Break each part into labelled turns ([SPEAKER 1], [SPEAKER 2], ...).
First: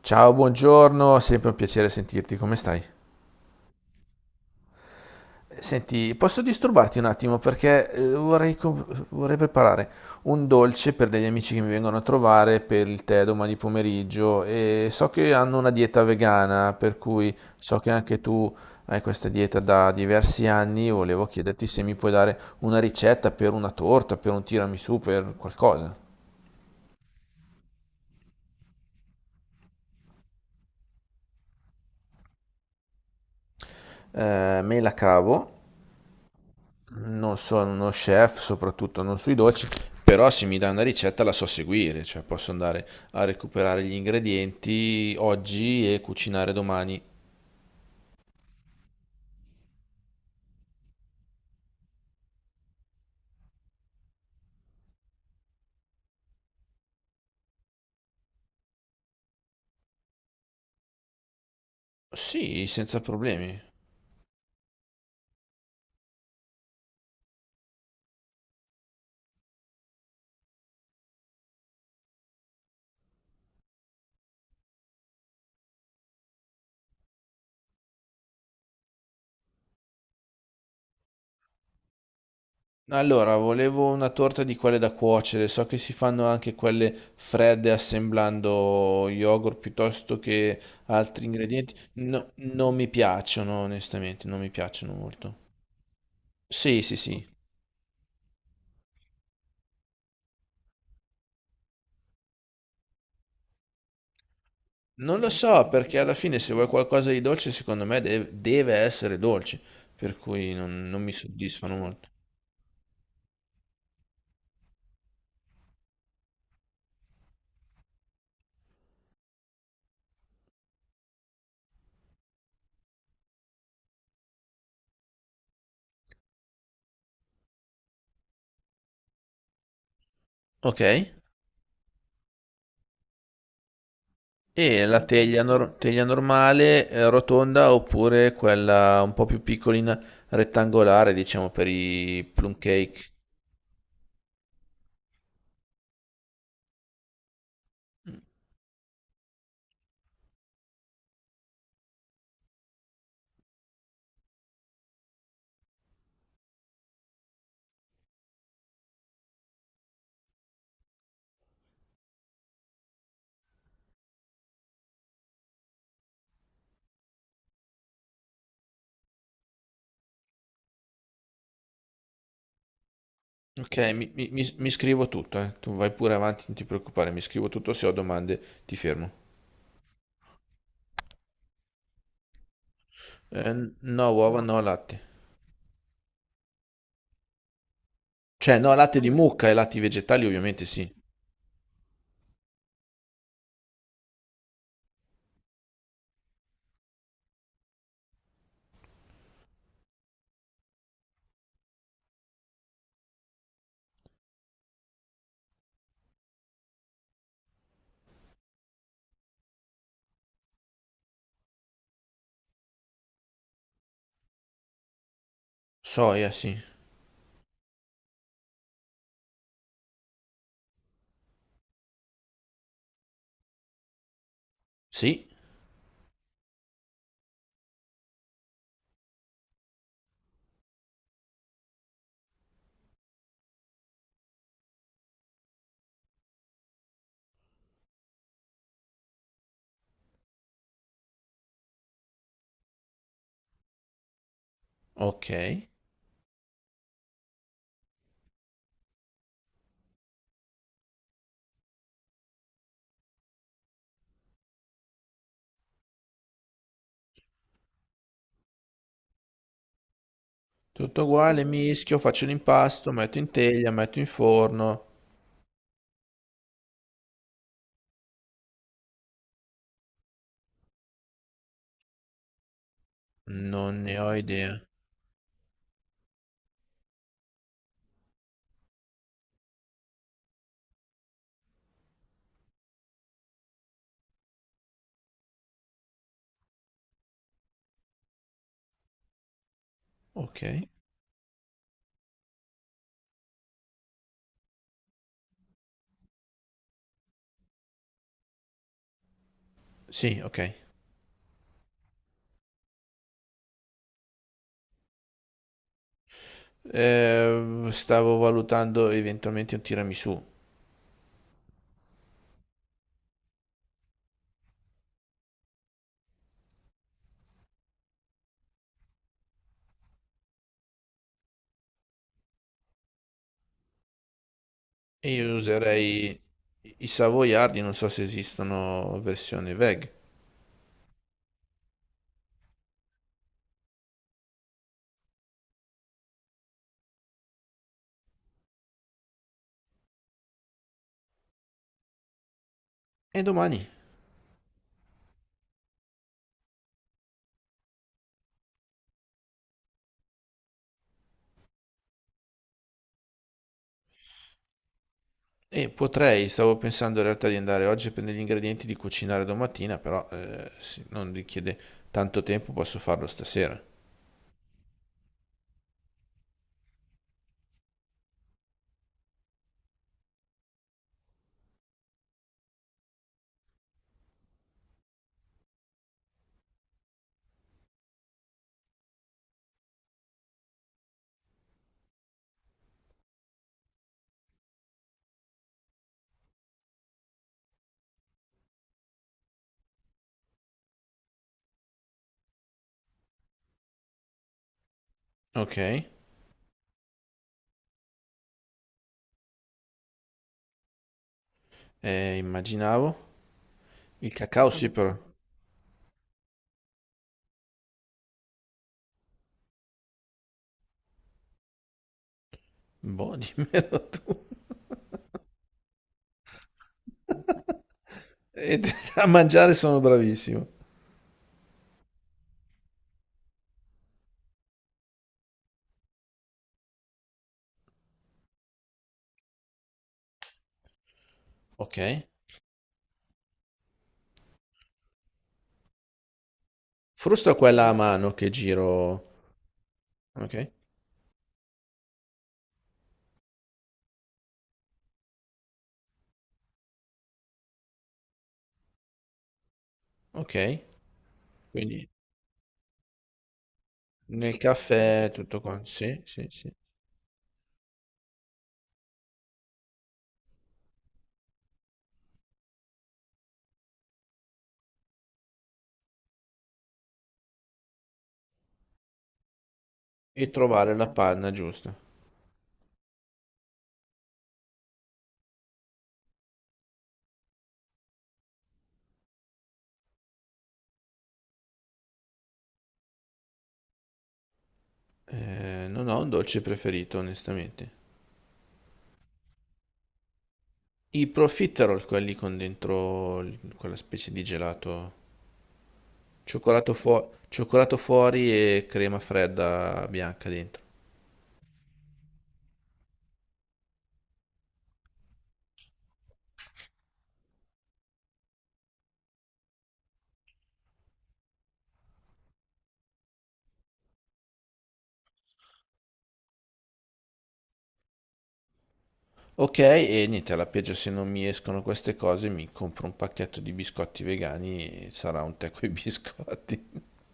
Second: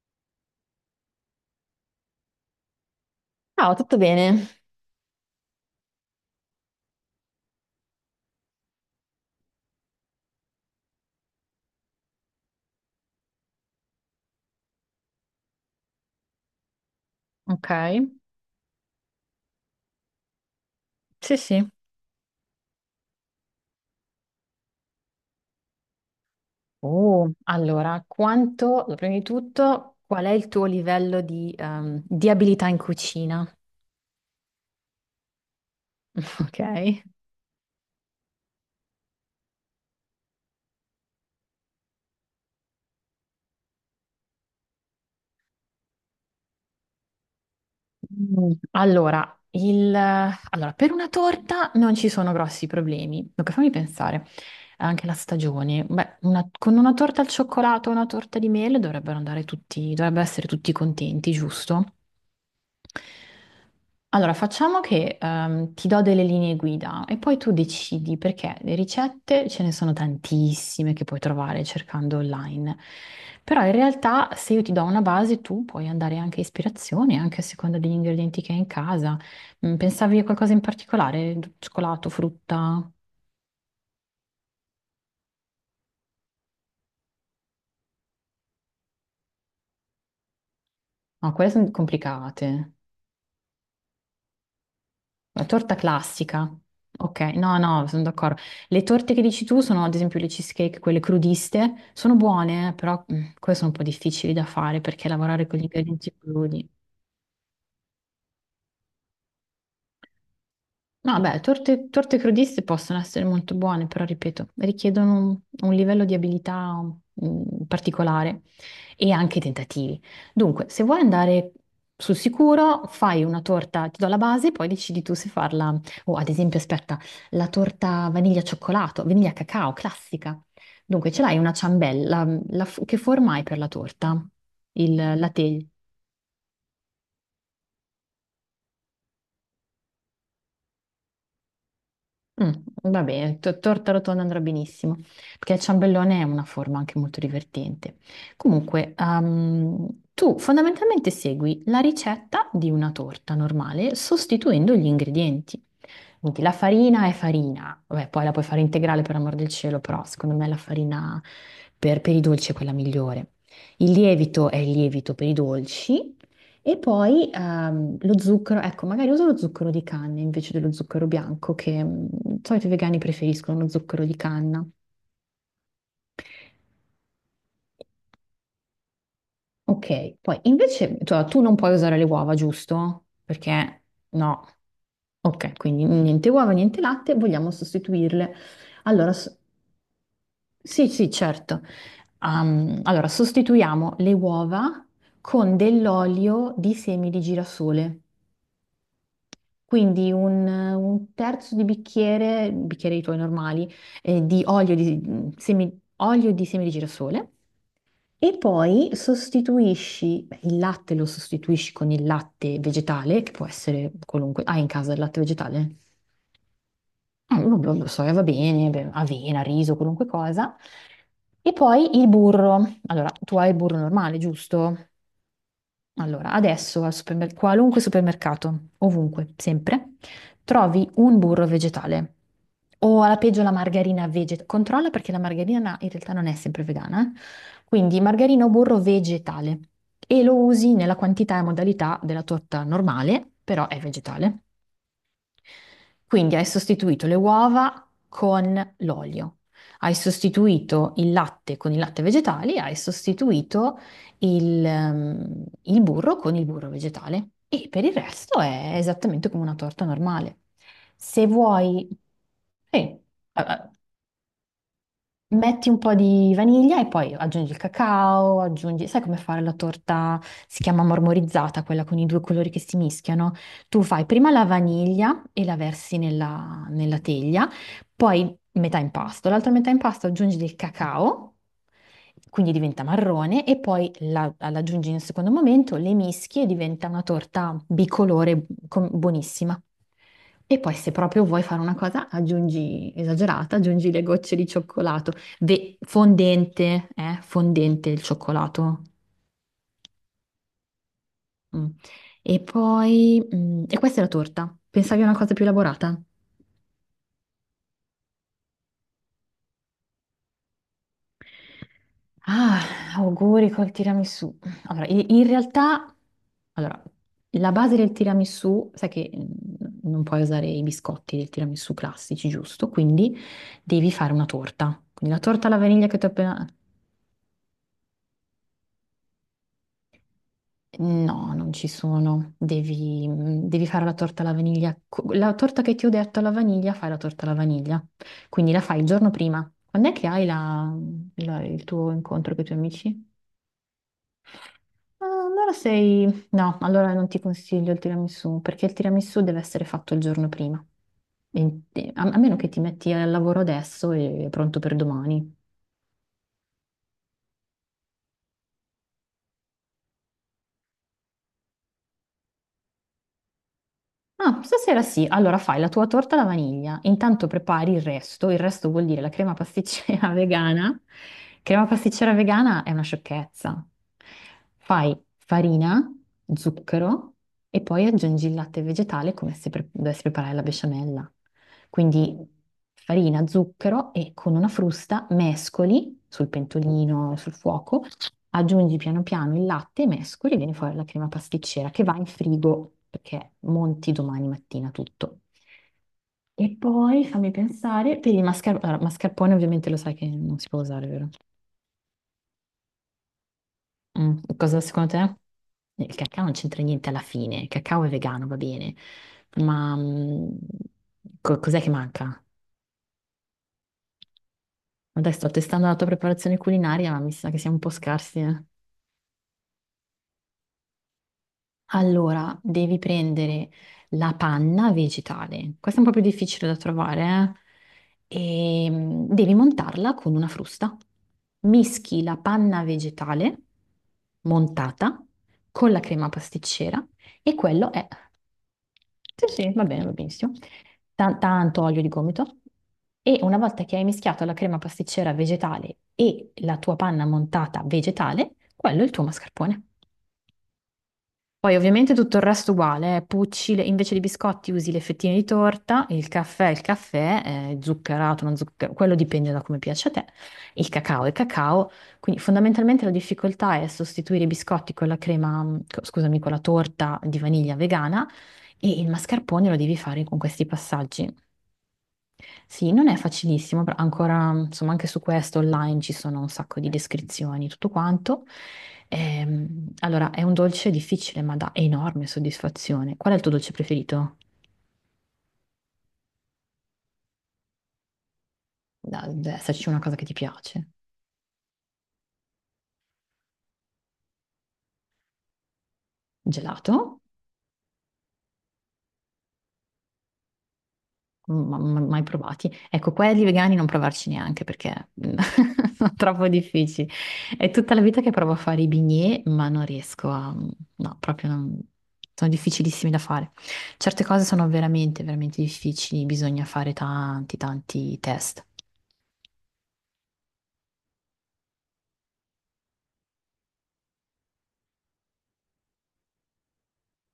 [SPEAKER 1] Ciao, buongiorno, sempre un piacere sentirti, come stai?
[SPEAKER 2] Ciao, tutto bene?
[SPEAKER 1] Senti, posso disturbarti un attimo perché vorrei, vorrei preparare un dolce per degli amici che mi vengono a trovare per il tè domani pomeriggio e so che hanno una dieta vegana, per cui
[SPEAKER 2] Ok,
[SPEAKER 1] so che anche tu hai questa dieta da diversi anni, volevo
[SPEAKER 2] sì,
[SPEAKER 1] chiederti
[SPEAKER 2] sì.
[SPEAKER 1] se mi puoi dare una ricetta per una torta, per un tiramisù, per qualcosa.
[SPEAKER 2] Oh, allora, quanto, allora, prima di tutto, qual è il tuo livello di abilità in cucina?
[SPEAKER 1] Me la cavo.
[SPEAKER 2] Ok.
[SPEAKER 1] Non sono uno chef, soprattutto non sui dolci, però se mi dai una ricetta la so seguire, cioè posso andare a recuperare gli ingredienti oggi e cucinare domani.
[SPEAKER 2] Allora, per una torta non ci sono grossi problemi. Dunque, fammi pensare, anche la stagione. Beh, con una torta al cioccolato o una torta di mele dovrebbero andare tutti, dovrebbero essere tutti contenti, giusto?
[SPEAKER 1] Sì, senza problemi.
[SPEAKER 2] Allora, facciamo che ti do delle linee guida e poi tu decidi perché le ricette ce ne sono tantissime che puoi trovare cercando online. Però in realtà se io ti do una base, tu puoi andare anche a ispirazione, anche a seconda degli ingredienti che hai in casa. Pensavi a qualcosa in particolare? Cioccolato, frutta?
[SPEAKER 1] Allora, volevo una torta di quelle da cuocere, so che si fanno anche quelle fredde assemblando yogurt piuttosto che altri
[SPEAKER 2] No, quelle sono
[SPEAKER 1] ingredienti. No,
[SPEAKER 2] complicate.
[SPEAKER 1] non mi piacciono, onestamente, non mi piacciono molto.
[SPEAKER 2] La torta classica.
[SPEAKER 1] Sì, sì,
[SPEAKER 2] Ok,
[SPEAKER 1] sì.
[SPEAKER 2] no, no, sono d'accordo. Le torte che dici tu sono, ad esempio, le cheesecake, quelle crudiste, sono buone, però queste sono un po' difficili da fare perché
[SPEAKER 1] Non lo
[SPEAKER 2] lavorare con gli
[SPEAKER 1] so, perché
[SPEAKER 2] ingredienti
[SPEAKER 1] alla fine se
[SPEAKER 2] crudi.
[SPEAKER 1] vuoi qualcosa di dolce, secondo me deve essere dolce, per cui non mi
[SPEAKER 2] No, beh,
[SPEAKER 1] soddisfano
[SPEAKER 2] torte,
[SPEAKER 1] molto.
[SPEAKER 2] torte crudiste possono essere molto buone, però ripeto, richiedono un livello di abilità particolare e anche tentativi. Dunque, se vuoi andare sul sicuro, fai una torta, ti do la base, poi decidi tu se farla. O ad esempio, aspetta, la torta vaniglia cioccolato, vaniglia cacao, classica.
[SPEAKER 1] Ok,
[SPEAKER 2] Dunque, ce l'hai una ciambella, che forma hai per la torta?
[SPEAKER 1] e
[SPEAKER 2] Il,
[SPEAKER 1] la
[SPEAKER 2] la
[SPEAKER 1] teglia,
[SPEAKER 2] teglia?
[SPEAKER 1] teglia normale, rotonda, oppure quella un po' più piccolina, rettangolare, diciamo, per i
[SPEAKER 2] Mm,
[SPEAKER 1] plum
[SPEAKER 2] va
[SPEAKER 1] cake?
[SPEAKER 2] bene, torta rotonda andrà benissimo, perché il ciambellone è una forma anche molto divertente. Comunque, tu fondamentalmente segui la ricetta di una torta normale sostituendo gli ingredienti. Quindi la farina è farina, vabbè, poi la puoi fare integrale per amor del cielo, però secondo me la farina per i dolci è quella migliore. Il lievito è il lievito per i dolci e poi lo zucchero, ecco, magari uso lo zucchero di canna invece dello zucchero bianco, che di solito i vegani preferiscono lo
[SPEAKER 1] Ok,
[SPEAKER 2] zucchero di canna.
[SPEAKER 1] mi scrivo tutto, eh. Tu vai pure avanti, non ti preoccupare, mi scrivo tutto, se ho domande ti fermo.
[SPEAKER 2] Ok, poi invece tu non puoi usare le uova, giusto?
[SPEAKER 1] Eh,
[SPEAKER 2] Perché
[SPEAKER 1] no, uova,
[SPEAKER 2] no.
[SPEAKER 1] no, latte.
[SPEAKER 2] Ok, quindi niente uova, niente latte, vogliamo sostituirle.
[SPEAKER 1] Cioè, no, latte di
[SPEAKER 2] Allora, s-
[SPEAKER 1] mucca e latti vegetali ovviamente
[SPEAKER 2] Sì,
[SPEAKER 1] sì.
[SPEAKER 2] sì, certo. Allora, sostituiamo le uova con dell'olio di semi di girasole, quindi un terzo di bicchiere, bicchieri i tuoi normali, di olio di semi di girasole. E poi sostituisci, beh, il latte lo sostituisci con il latte vegetale, che può essere qualunque. Hai in casa il latte vegetale?
[SPEAKER 1] Soia, sì.
[SPEAKER 2] Lo soia va bene, beh, avena, riso, qualunque cosa. E poi il burro. Allora, tu hai il burro normale, giusto?
[SPEAKER 1] Sì,
[SPEAKER 2] Allora, adesso al qualunque supermercato, ovunque, sempre, trovi un burro vegetale. O alla peggio la margarina vegetale. Controlla perché la margarina in realtà non è sempre vegana, eh. Quindi margarina o burro vegetale. E lo usi nella quantità e modalità della torta normale, però è vegetale.
[SPEAKER 1] ok.
[SPEAKER 2] Quindi hai sostituito le uova con l'olio, hai sostituito il latte con il latte vegetale, hai sostituito il il burro con il burro vegetale e per il resto è esattamente come una torta normale.
[SPEAKER 1] Tutto
[SPEAKER 2] Se
[SPEAKER 1] uguale,
[SPEAKER 2] vuoi,
[SPEAKER 1] mischio, faccio
[SPEAKER 2] sì,
[SPEAKER 1] l'impasto, metto in
[SPEAKER 2] eh,
[SPEAKER 1] teglia, metto in forno.
[SPEAKER 2] metti un po' di vaniglia e poi aggiungi il cacao, aggiungi... Sai come fare la torta? Si chiama marmorizzata, quella con i due colori che si mischiano.
[SPEAKER 1] Non
[SPEAKER 2] Tu
[SPEAKER 1] ne
[SPEAKER 2] fai
[SPEAKER 1] ho
[SPEAKER 2] prima la
[SPEAKER 1] idea.
[SPEAKER 2] vaniglia e la versi nella teglia, poi metà impasto, l'altra metà impasto aggiungi del cacao, quindi diventa marrone, e poi la aggiungi in un secondo momento, le mischi e diventa una torta bicolore buonissima.
[SPEAKER 1] Ok.
[SPEAKER 2] E poi se proprio vuoi fare una cosa, aggiungi, esagerata, aggiungi le gocce di cioccolato. Fondente, fondente il cioccolato.
[SPEAKER 1] Sì, ok.
[SPEAKER 2] Mm. E poi, e questa è la torta. Pensavi a una cosa più elaborata?
[SPEAKER 1] Stavo valutando eventualmente un tiramisù.
[SPEAKER 2] Ah, auguri col tiramisù. Allora, in realtà, allora, la base del tiramisù, sai che non puoi usare i biscotti del tiramisù classici, giusto? Quindi devi fare una torta.
[SPEAKER 1] E
[SPEAKER 2] Quindi la
[SPEAKER 1] io
[SPEAKER 2] torta alla vaniglia che ti ho
[SPEAKER 1] userei
[SPEAKER 2] appena...
[SPEAKER 1] i savoiardi, non so se esistono versione veg.
[SPEAKER 2] No, non ci sono. Devi, devi fare la torta alla vaniglia. La torta che ti ho detto alla vaniglia, fai la torta alla vaniglia. Quindi la fai il giorno prima. Quando è che hai il tuo incontro con i tuoi amici?
[SPEAKER 1] E domani?
[SPEAKER 2] Ah, allora sei... No, allora non ti consiglio il tiramisù, perché il tiramisù deve essere fatto il giorno prima. A meno che ti metti al lavoro adesso e è pronto per domani.
[SPEAKER 1] E potrei, stavo pensando in realtà di andare oggi a prendere gli ingredienti di cucinare domattina, però se non richiede tanto tempo, posso farlo stasera.
[SPEAKER 2] Ah, stasera sì. Allora fai la tua torta alla vaniglia, intanto prepari il resto vuol dire la crema pasticcera vegana. Crema pasticcera vegana è una sciocchezza. Fai farina, zucchero e poi aggiungi il latte vegetale come se dovessi preparare la besciamella. Quindi farina, zucchero e con una frusta mescoli sul pentolino, sul fuoco aggiungi piano piano il latte, mescoli e viene fuori la crema pasticcera che va in frigo perché monti domani mattina tutto.
[SPEAKER 1] Ok,
[SPEAKER 2] E poi fammi pensare, per il mascarpone, allora, mascarpone ovviamente lo sai che non si può usare, vero?
[SPEAKER 1] immaginavo. Il cacao
[SPEAKER 2] Cosa
[SPEAKER 1] sì
[SPEAKER 2] secondo
[SPEAKER 1] però.
[SPEAKER 2] te? Il cacao non c'entra niente alla fine, il cacao è vegano, va bene, ma cos'è che manca?
[SPEAKER 1] Boh, dimmelo tu.
[SPEAKER 2] Adesso sto testando la tua preparazione culinaria, ma mi sa che siamo un po' scarsi, eh.
[SPEAKER 1] E a mangiare sono bravissimo.
[SPEAKER 2] Allora, devi prendere la panna vegetale. Questa è un po' più difficile da trovare, eh? E devi montarla con una frusta. Mischi
[SPEAKER 1] Ok.
[SPEAKER 2] la panna vegetale montata con la crema pasticcera
[SPEAKER 1] Frusto
[SPEAKER 2] e
[SPEAKER 1] quella a
[SPEAKER 2] quello è...
[SPEAKER 1] mano che
[SPEAKER 2] Sì,
[SPEAKER 1] giro.
[SPEAKER 2] sì, va bene, va benissimo.
[SPEAKER 1] Ok.
[SPEAKER 2] Tanto olio di gomito. E una volta che hai mischiato la crema pasticcera vegetale e la tua panna montata vegetale, quello è il tuo mascarpone.
[SPEAKER 1] Ok.
[SPEAKER 2] Poi
[SPEAKER 1] Quindi
[SPEAKER 2] ovviamente tutto il resto uguale, Pucci, invece di
[SPEAKER 1] nel
[SPEAKER 2] biscotti usi le
[SPEAKER 1] caffè
[SPEAKER 2] fettine di
[SPEAKER 1] tutto quanto.
[SPEAKER 2] torta,
[SPEAKER 1] Sì, sì, sì.
[SPEAKER 2] il caffè, zuccherato, non zuccherato, quello dipende da come piace a te, il cacao, quindi fondamentalmente la difficoltà è sostituire i biscotti con la crema, scusami, con la torta di vaniglia vegana e il mascarpone lo devi fare con
[SPEAKER 1] E
[SPEAKER 2] questi
[SPEAKER 1] trovare la
[SPEAKER 2] passaggi.
[SPEAKER 1] panna giusta.
[SPEAKER 2] Sì, non è facilissimo, però ancora, insomma, anche su questo online ci sono un sacco di descrizioni, tutto quanto. Allora, è un dolce difficile, ma dà enorme soddisfazione. Qual è il tuo dolce preferito?
[SPEAKER 1] Non ho un dolce preferito, onestamente.
[SPEAKER 2] Deve esserci una cosa che ti piace.
[SPEAKER 1] I profiterol, quelli con dentro quella specie di gelato. Cioccolato,
[SPEAKER 2] Gelato?
[SPEAKER 1] cioccolato fuori e crema fredda bianca dentro.
[SPEAKER 2] Mai provati. Ecco, quelli vegani non provarci neanche perché sono troppo difficili. È tutta la vita che provo a fare i bignè, ma non riesco a... No, proprio non... Sono difficilissimi da fare. Certe cose sono veramente, veramente difficili, bisogna fare tanti, tanti test.
[SPEAKER 1] Ok, e niente, alla peggio se non mi escono queste cose mi compro un pacchetto di biscotti vegani e sarà un tè coi biscotti.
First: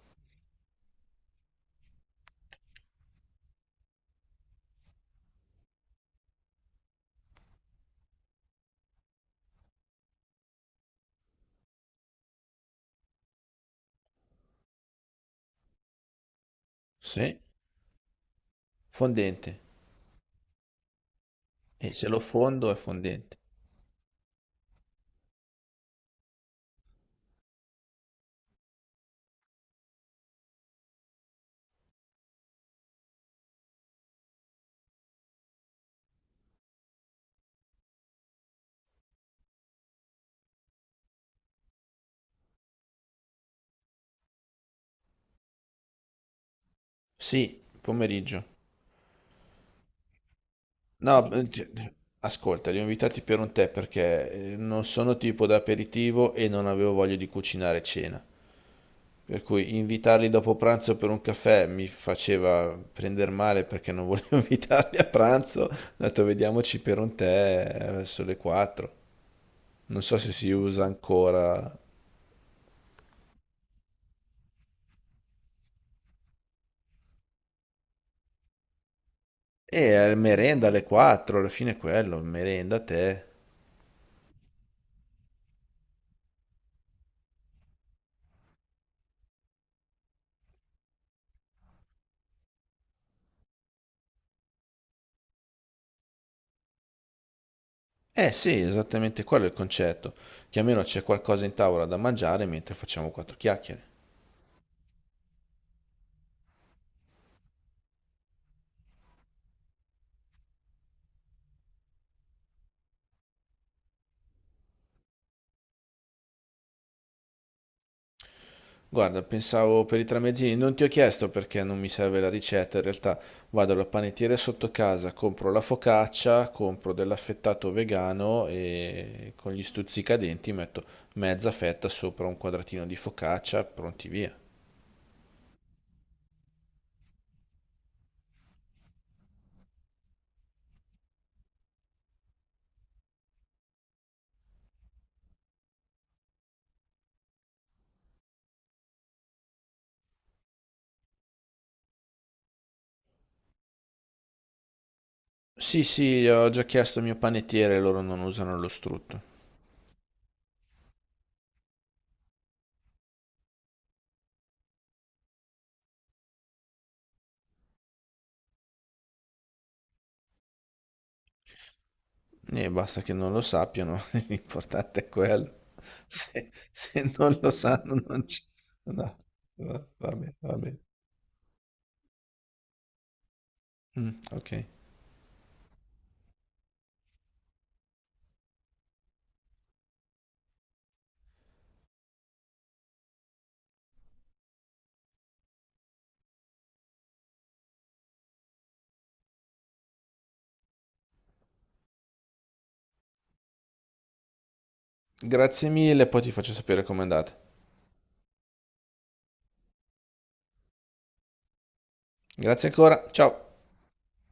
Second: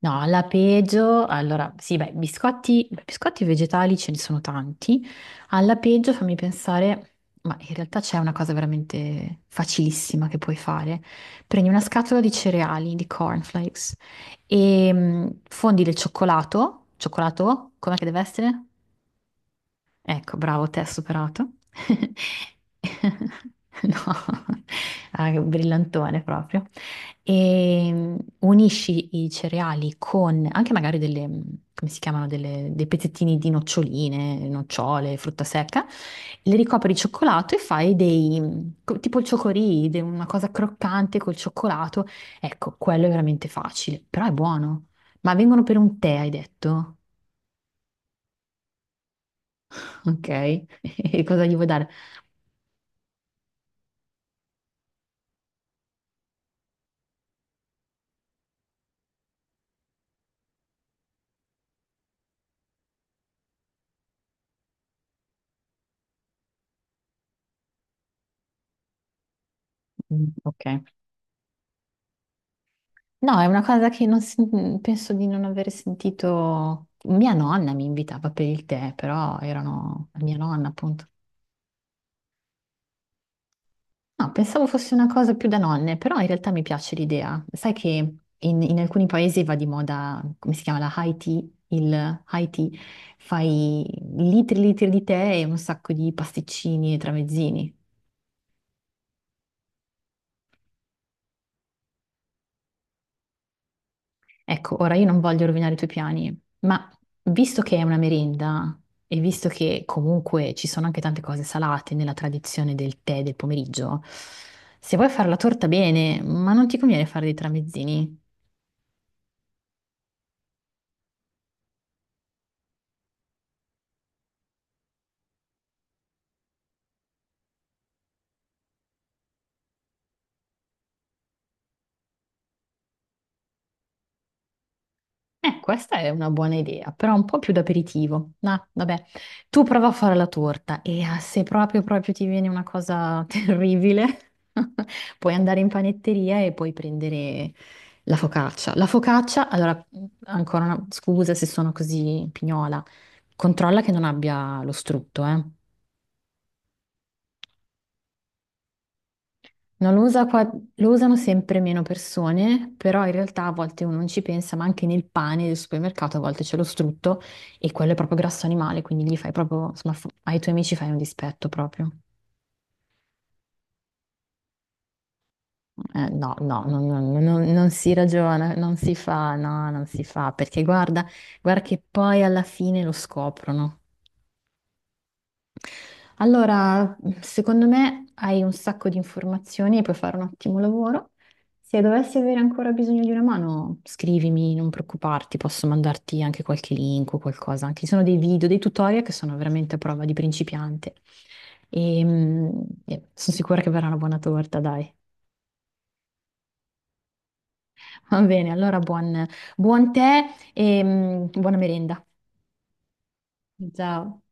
[SPEAKER 2] No, la peggio, allora, sì, beh, biscotti vegetali ce ne sono tanti. Alla peggio fammi pensare, ma in realtà c'è una cosa veramente facilissima che puoi fare. Prendi una scatola di cereali, di cornflakes, e fondi del cioccolato,
[SPEAKER 1] Sì,
[SPEAKER 2] cioccolato, com'è che deve essere?
[SPEAKER 1] fondente.
[SPEAKER 2] Ecco, bravo, te hai superato.
[SPEAKER 1] E se lo fondo è fondente.
[SPEAKER 2] No, ah, che brillantone proprio. E unisci i cereali con anche magari come si chiamano, dei pezzettini di noccioline, nocciole, frutta secca, le ricopri di cioccolato e fai dei, tipo il ciocorì, una cosa croccante col cioccolato. Ecco, quello è veramente facile, però è buono. Ma vengono per un tè, hai detto?
[SPEAKER 1] Sì, pomeriggio.
[SPEAKER 2] Ok, e
[SPEAKER 1] No, sì.
[SPEAKER 2] cosa gli vuoi dare?
[SPEAKER 1] Ascolta, li ho invitati per un tè perché non sono tipo da aperitivo e non avevo voglia di cucinare cena. Per cui invitarli dopo pranzo per un caffè mi faceva prendere male perché non volevo invitarli a pranzo. Ho detto vediamoci per un tè, verso le 4. Non so se
[SPEAKER 2] Mm,
[SPEAKER 1] si
[SPEAKER 2] ok.
[SPEAKER 1] usa ancora.
[SPEAKER 2] No, è una cosa che non si- penso di non aver sentito. Mia nonna mi invitava per il tè, però erano mia
[SPEAKER 1] Merenda
[SPEAKER 2] nonna,
[SPEAKER 1] alle
[SPEAKER 2] appunto.
[SPEAKER 1] 4, alla fine è quello, merenda, tè.
[SPEAKER 2] No, pensavo fosse una cosa più da nonne, però in realtà mi piace l'idea. Sai che in alcuni paesi va di moda, come si chiama, la high tea, il high tea, fai litri e litri di tè e un sacco di pasticcini e tramezzini.
[SPEAKER 1] Eh sì, esattamente quello è il concetto, che almeno c'è qualcosa in tavola da mangiare mentre facciamo quattro chiacchiere.
[SPEAKER 2] Ecco, ora io non voglio rovinare i tuoi piani, ma visto che è una merenda e visto che comunque ci sono anche tante cose salate nella tradizione del tè del pomeriggio, se vuoi fare la torta bene, ma non ti conviene fare dei tramezzini?
[SPEAKER 1] Guarda, pensavo per i tramezzini, non ti ho chiesto perché non mi serve la ricetta, in realtà vado alla panettiere sotto casa, compro la focaccia, compro dell'affettato vegano e con gli stuzzicadenti metto mezza fetta sopra un quadratino di focaccia, pronti via.
[SPEAKER 2] Questa è una buona idea, però un po' più d'aperitivo. No, vabbè, tu prova a fare la torta e ah, se proprio proprio ti viene una cosa terribile, puoi andare in panetteria e puoi prendere la focaccia. La focaccia, allora, ancora una scusa se sono così pignola, controlla che non abbia lo strutto, eh.
[SPEAKER 1] Sì, sì, ho già chiesto al mio panettiere, loro non usano lo strutto.
[SPEAKER 2] No, lo usano sempre meno persone, però in realtà a volte uno non ci pensa, ma anche nel pane del supermercato a volte c'è lo strutto e quello è proprio grasso animale, quindi gli fai proprio, insomma, ai tuoi amici fai un dispetto proprio.
[SPEAKER 1] E basta che non lo sappiano, l'importante è quello.
[SPEAKER 2] No,
[SPEAKER 1] Se,
[SPEAKER 2] no, no, no,
[SPEAKER 1] se
[SPEAKER 2] no,
[SPEAKER 1] non lo
[SPEAKER 2] no, non si
[SPEAKER 1] sanno non ci...
[SPEAKER 2] ragiona, non si
[SPEAKER 1] No,
[SPEAKER 2] fa, no, non si
[SPEAKER 1] va
[SPEAKER 2] fa,
[SPEAKER 1] bene, va
[SPEAKER 2] perché
[SPEAKER 1] bene.
[SPEAKER 2] guarda, guarda che poi alla fine lo scoprono.
[SPEAKER 1] Mm, ok.
[SPEAKER 2] Allora, secondo me hai un sacco di informazioni e puoi fare un ottimo lavoro. Se dovessi avere ancora bisogno di una mano, scrivimi, non preoccuparti, posso mandarti anche qualche link o qualcosa. Anche ci sono dei video, dei tutorial che sono veramente a prova di principiante. E, e sono sicura che verrà una buona torta, dai.
[SPEAKER 1] Grazie mille, poi ti faccio sapere com'è andata.
[SPEAKER 2] Va bene, allora buon tè e buona merenda.
[SPEAKER 1] Grazie ancora, ciao.
[SPEAKER 2] Ciao.